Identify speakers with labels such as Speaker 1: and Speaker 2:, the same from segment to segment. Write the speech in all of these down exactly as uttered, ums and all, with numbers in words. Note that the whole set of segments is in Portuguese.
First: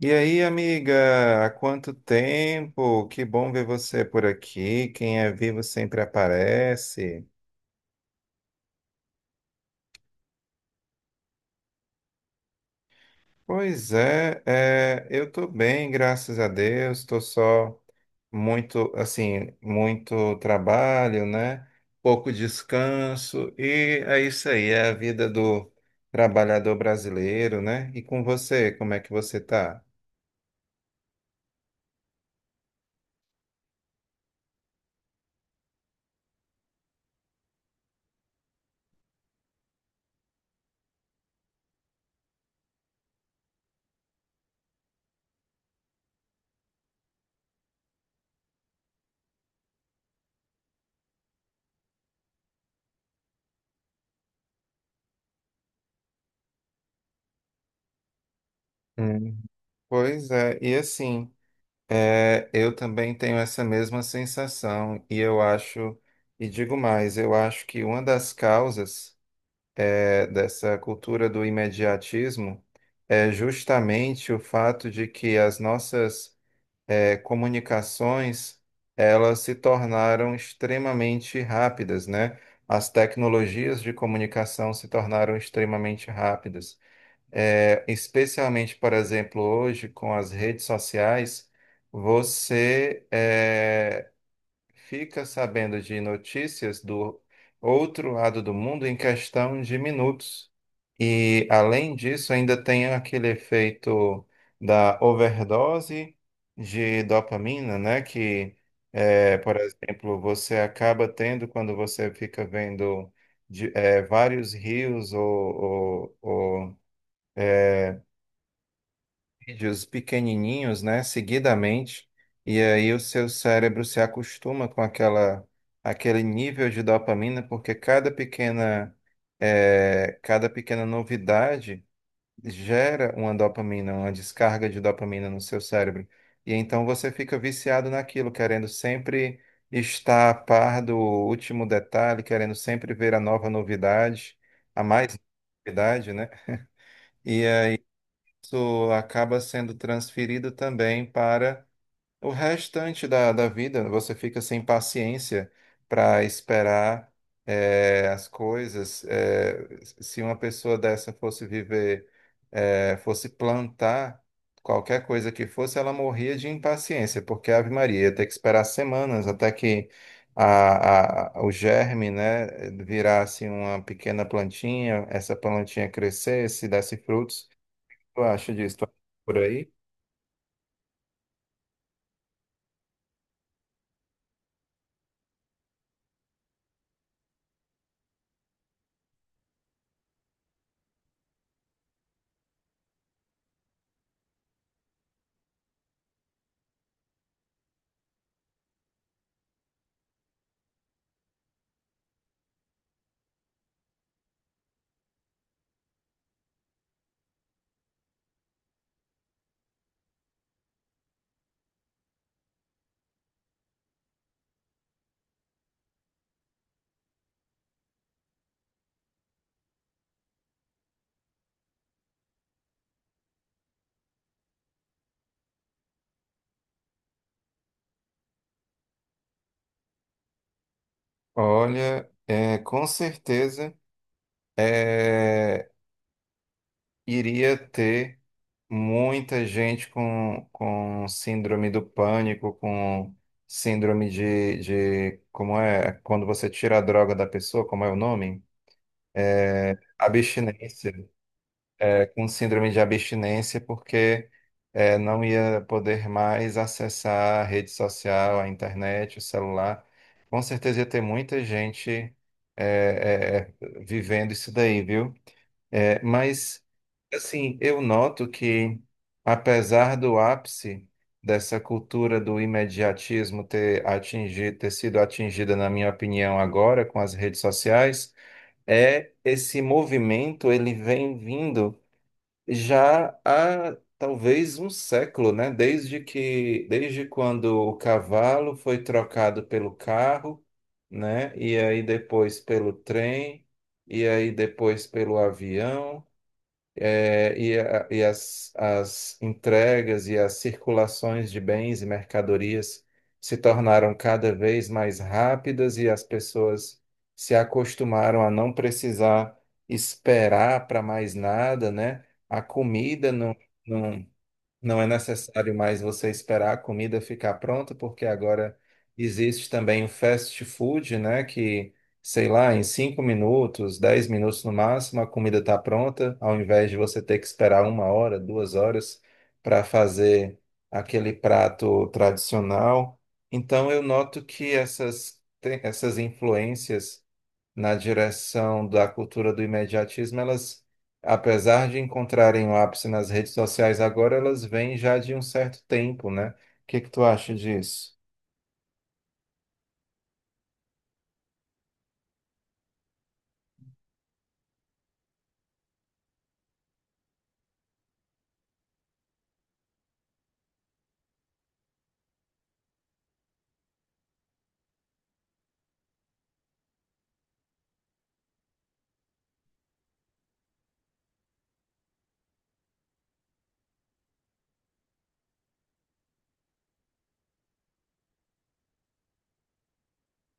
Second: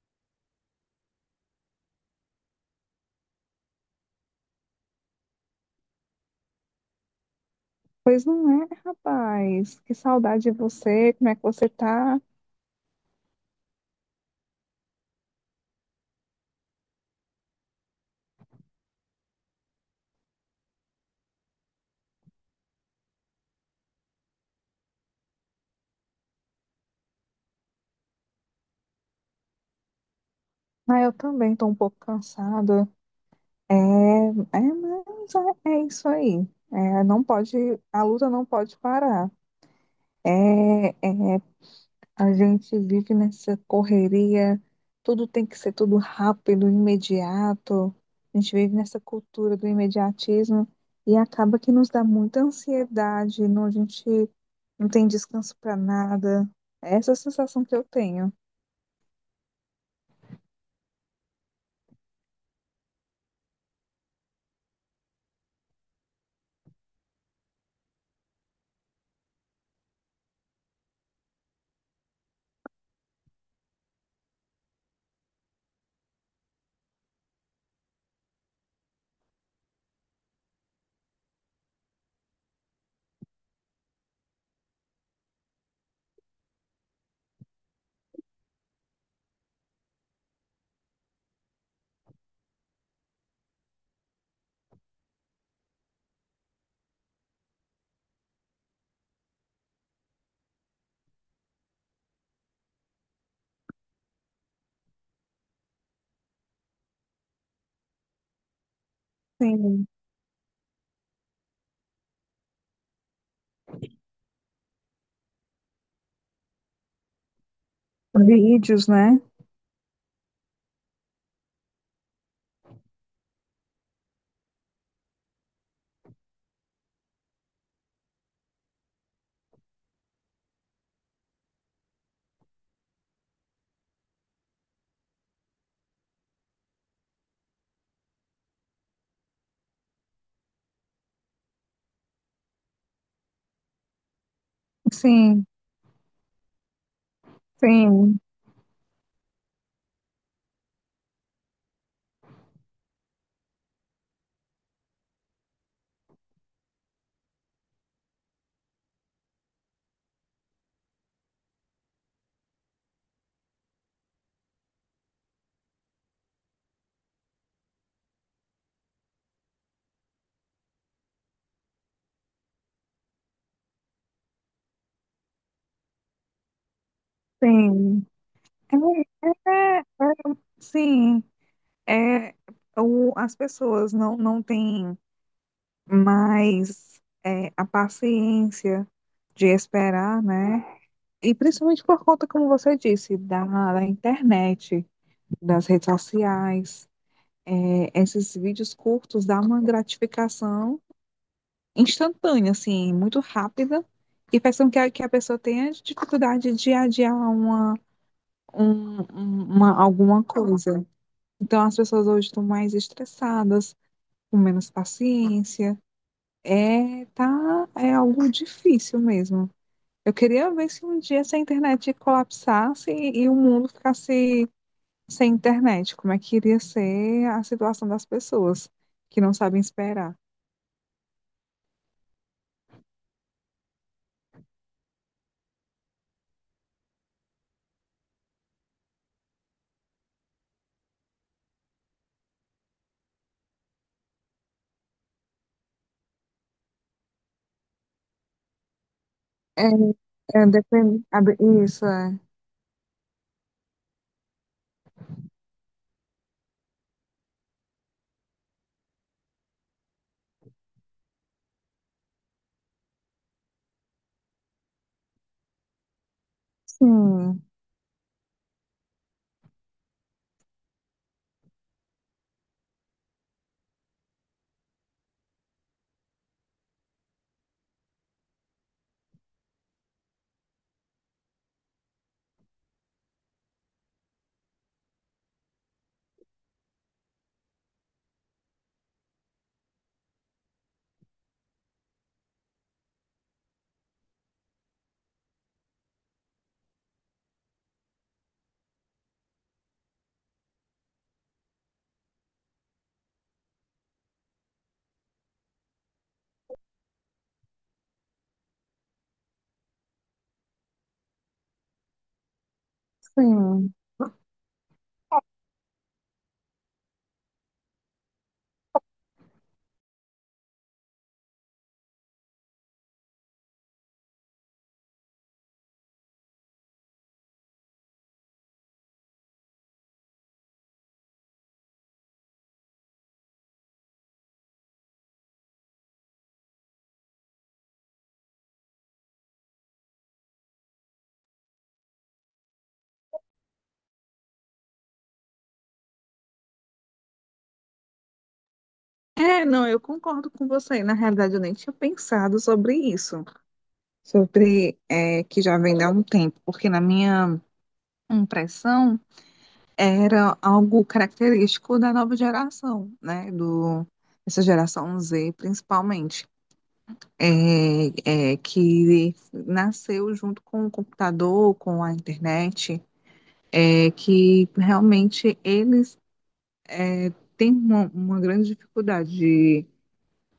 Speaker 1: E aí, amiga, há quanto tempo? Que bom ver você por aqui. Quem é vivo sempre aparece.
Speaker 2: Pois não é, rapaz. Que saudade de você. Como é que você tá?
Speaker 1: Pois é, é, eu tô bem, graças a Deus. Tô só muito, assim, muito trabalho, né? Pouco descanso. E é isso aí, é a vida do trabalhador brasileiro, né? E com você, como é que você tá?
Speaker 2: Ah, eu também tô um pouco cansada. É, é, mas é, é isso aí. É, não pode, a luta não pode parar. É, é A gente vive nessa correria, tudo tem que ser tudo rápido, imediato. A gente vive nessa cultura do imediatismo e acaba que nos dá muita ansiedade, não, a gente não tem descanso para nada. Essa é a sensação que eu tenho.
Speaker 1: Hum. Pois é, e assim. É, eu também tenho essa mesma sensação e eu acho, e digo mais, eu acho que uma das causas é, dessa cultura do imediatismo é justamente o fato de que as nossas é, comunicações elas se tornaram extremamente rápidas, né? As tecnologias de comunicação se tornaram extremamente rápidas. É, especialmente, por exemplo, hoje com as redes sociais, você é, fica sabendo de notícias do outro lado do mundo em questão de minutos. E, além disso, ainda tem aquele efeito da overdose de dopamina, né? Que, é, por
Speaker 2: Sim,
Speaker 1: exemplo, você acaba tendo quando você fica vendo de- é, vários rios ou, ou- ou
Speaker 2: vídeos, né?
Speaker 1: vídeos pequenininhos, né, seguidamente, e aí o seu cérebro se acostuma com aquela, aquele nível de dopamina, porque cada pequena, eh, cada pequena novidade gera uma dopamina, uma descarga de dopamina no seu cérebro. E então você fica viciado naquilo, querendo sempre estar a par do último detalhe, querendo sempre ver a nova novidade, a mais
Speaker 2: Sim,
Speaker 1: novidade, né? E
Speaker 2: sim,
Speaker 1: isso acaba sendo transferido também para o restante da, da vida. Você fica sem paciência para esperar eh, as coisas. Eh, se uma pessoa dessa fosse viver, eh, fosse plantar qualquer coisa que fosse, ela morria de impaciência, porque Ave Maria ia ter que esperar semanas até que a, a- o germe, né, virasse uma pequena plantinha, essa plantinha crescesse, desse frutos.
Speaker 2: sim.
Speaker 1: Tu acha disso? Tu acha
Speaker 2: É,
Speaker 1: por aí?
Speaker 2: é, é, é, sim, é, o, as pessoas não, não têm mais é, a paciência de esperar, né? E principalmente por conta, como você disse, da, da internet, das redes sociais, é, esses vídeos curtos dão uma gratificação instantânea, assim, muito rápida, que faz com que a, que a pessoa tenha dificuldade de adiar uma, um, um- uma, alguma coisa. Então, as pessoas hoje estão mais estressadas, com menos paciência. É, tá, é algo difícil mesmo. Eu queria ver se um dia essa internet colapsasse e, e o mundo ficasse sem internet. Como é que iria ser a situação das pessoas que não sabem esperar?
Speaker 1: Olha, é, com certeza é, iria ter muita gente com, com síndrome do pânico, com síndrome de, de. Como é? Quando você tira a droga da pessoa, como é o nome?
Speaker 2: É, é
Speaker 1: Abstinência.
Speaker 2: depende. abre- Isso é.
Speaker 1: Com síndrome de abstinência porque eh, não ia poder mais acessar a rede social, a internet, o celular. Com certeza ia ter muita gente eh, eh, eh, vivendo isso daí, viu? Eh, mas,
Speaker 2: Sim,
Speaker 1: assim, eu noto que, apesar do ápice dessa cultura do imediatismo ter atingido, ter sido atingida, na minha opinião, agora com as redes sociais, é esse movimento, ele vem vindo já há talvez um século, né? Desde que, desde quando o cavalo foi trocado pelo carro, né? E aí depois pelo trem, e aí depois pelo avião é, e, a- e as, as entregas e as circulações de bens e mercadorias se tornaram cada vez mais rápidas e as pessoas se acostumaram a não precisar esperar para mais nada, né? A comida não,
Speaker 2: sim.
Speaker 1: não, não é necessário mais você esperar a comida ficar pronta, porque agora existe também o fast food, né? Que, sei lá, em cinco minutos, dez minutos no máximo, a comida está pronta, ao invés de você ter que esperar uma hora, duas horas para fazer aquele prato tradicional. Então, eu noto que essas, te- essas influências na direção da cultura do imediatismo, elas, apesar de encontrarem o ápice nas redes sociais agora, elas vêm já de um certo tempo, né? O que que tu acha disso?
Speaker 2: É, não, eu concordo com você. Na realidade, eu nem tinha pensado sobre isso, sobre é, que já vem há um tempo, porque na minha impressão era algo característico da nova geração, né? Do, essa geração zê, principalmente, é, é, que nasceu junto com o computador, com a internet, é, que realmente eles é, têm uma, uma grande dificuldade de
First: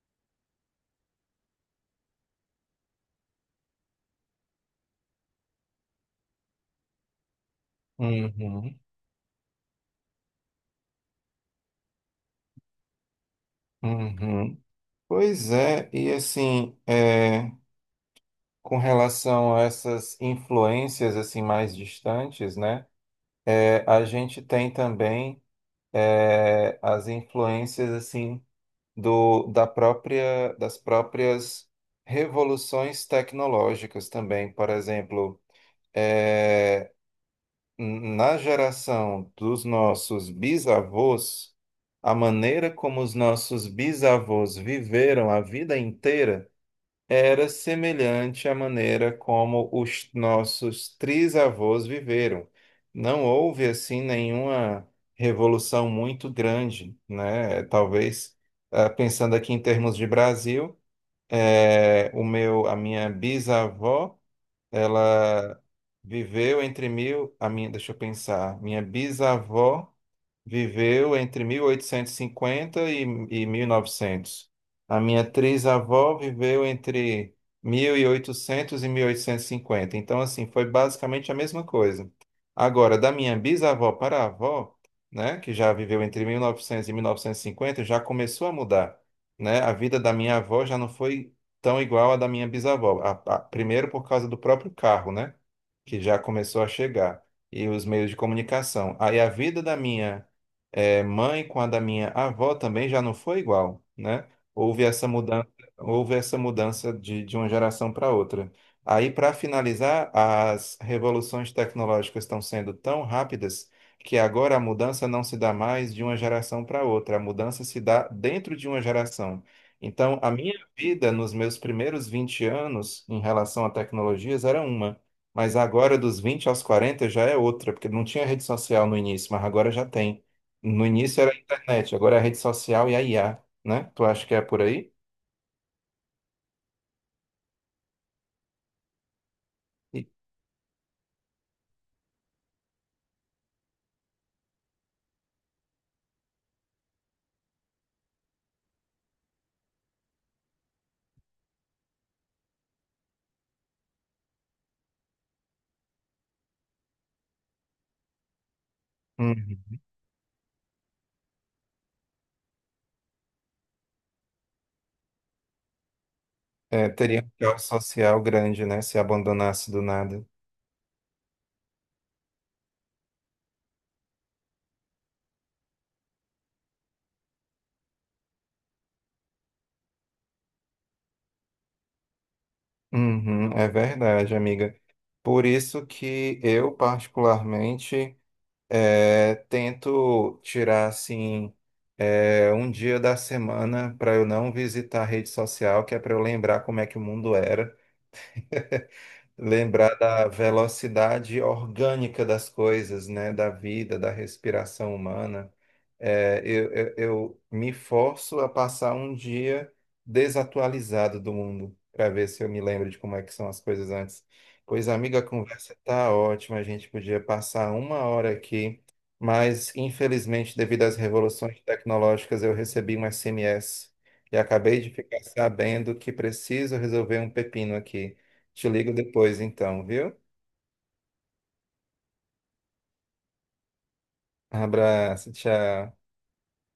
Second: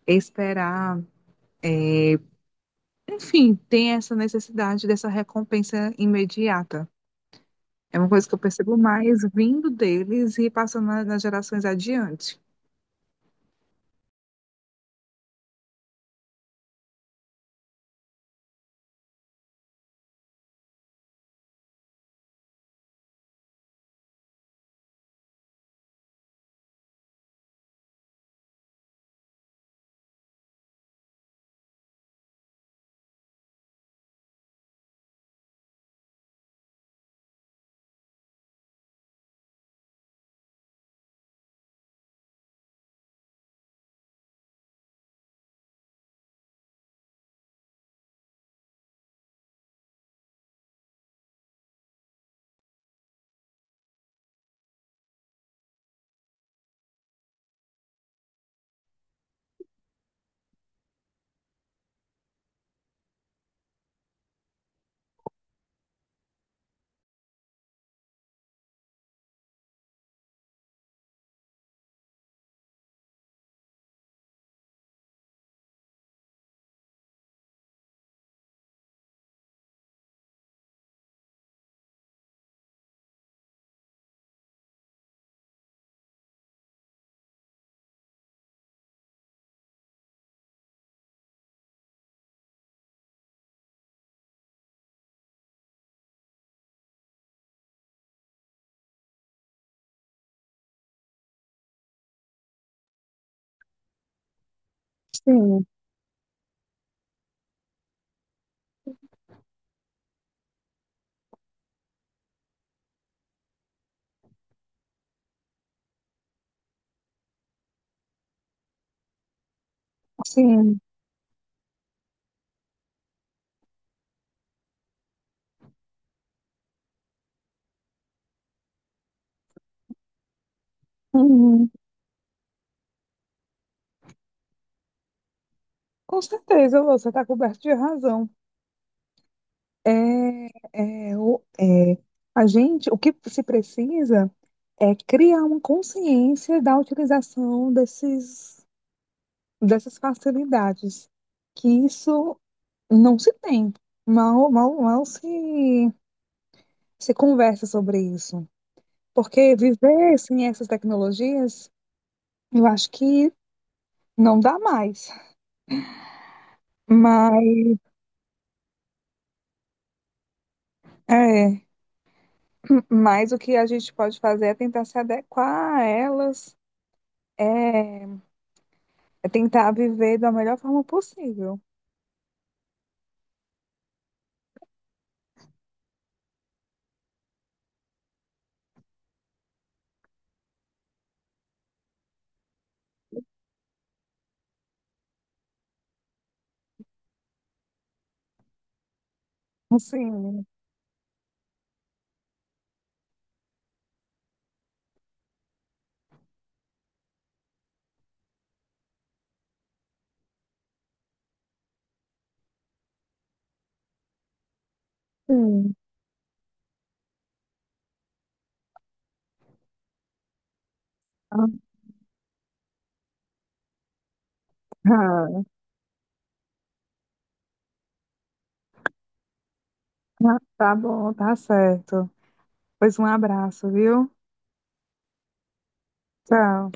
Speaker 2: esperar, enfim, tem essa necessidade dessa recompensa imediata. É uma coisa que eu percebo
Speaker 1: Uhum,
Speaker 2: mais vindo deles e passando na- nas gerações adiante.
Speaker 1: uhum. Pois é, e assim, é, com relação a essas influências assim mais distantes, né? É, a gente tem também é, as influências assim do, da própria, das próprias revoluções tecnológicas também. Por exemplo, eh, na geração dos nossos bisavós, a maneira como os nossos bisavós viveram a vida inteira era semelhante à maneira como os nossos trisavós viveram. Não houve, assim, nenhuma revolução muito grande, né? Talvez, ah, pensando aqui em termos de Brasil, eh, o meu, a minha bisavó, ela viveu entre mil, a minha, deixa eu pensar, minha bisavó viveu entre mil oitocentos e, cinquenta e e mil e novecentos. A minha trisavó viveu entre mil e oitocentos oitocentos e e mil oitocentos e cinquenta. Então, assim, foi basicamente a mesma coisa. Agora, da minha bisavó para a avó, né, que já viveu entre mil novecentos e novecentos e mil novecentos e cinquenta, já começou a mudar, né? A vida da minha avó já não foi tão igual à da minha bisavó. A- a- primeiro por causa do próprio carro, né, que já começou a chegar e os meios de comunicação. Aí a vida da minha é, mãe com a da minha avó também já não foi igual, né? Houve essa mudança,
Speaker 2: Sim,
Speaker 1: houve essa mudança de, de uma geração para outra. Aí, para finalizar, as revoluções tecnológicas estão sendo tão rápidas que agora a mudança não se dá mais de uma geração para outra, a mudança se dá dentro de uma geração. Então, a minha
Speaker 2: sim.
Speaker 1: vida nos meus primeiros vinte anos em relação a tecnologias era uma, mas agora dos vinte aos quarenta já é outra, porque não tinha rede social no início, mas agora já tem. No início era a
Speaker 2: Uhum.
Speaker 1: internet, agora é a rede social e a I A, né? Tu acha que é por aí?
Speaker 2: Com certeza, você está coberto de razão.
Speaker 1: E-
Speaker 2: É, é, o- é, a gente, o que se precisa é criar uma consciência da utilização desses, dessas facilidades, que isso não se tem, mal, mal, mal se, se conversa sobre isso. Porque
Speaker 1: Uhum.
Speaker 2: viver sem essas tecnologias, eu acho que não dá mais.
Speaker 1: É, teria um caos
Speaker 2: Mas,
Speaker 1: social grande, né? Se abandonasse do nada.
Speaker 2: é. Mas o que a gente pode fazer é tentar se adequar a elas, é, é tentar viver da melhor forma possível.
Speaker 1: Uhum, é verdade, amiga. Por isso que eu, particularmente, é, tento tirar, assim, é, um dia da semana para eu não visitar a rede social, que é para eu lembrar como é que o mundo era, lembrar da
Speaker 2: Assim,
Speaker 1: velocidade orgânica das coisas, né? Da vida, da respiração humana. É, eu, eu, eu me forço a passar um dia desatualizado do mundo, para ver se eu me lembro de como é que são as coisas antes. Pois, amiga, a conversa
Speaker 2: sim.
Speaker 1: tá ótima, a gente podia passar uma hora aqui, mas infelizmente, devido às
Speaker 2: Ah,
Speaker 1: revoluções tecnológicas, eu recebi um S M S e acabei de ficar sabendo que preciso resolver um pepino aqui. Te ligo depois, então, viu?
Speaker 2: ah, tá bom, tá certo. Pois um abraço, viu?
Speaker 1: Abraço, tchau.
Speaker 2: Tchau.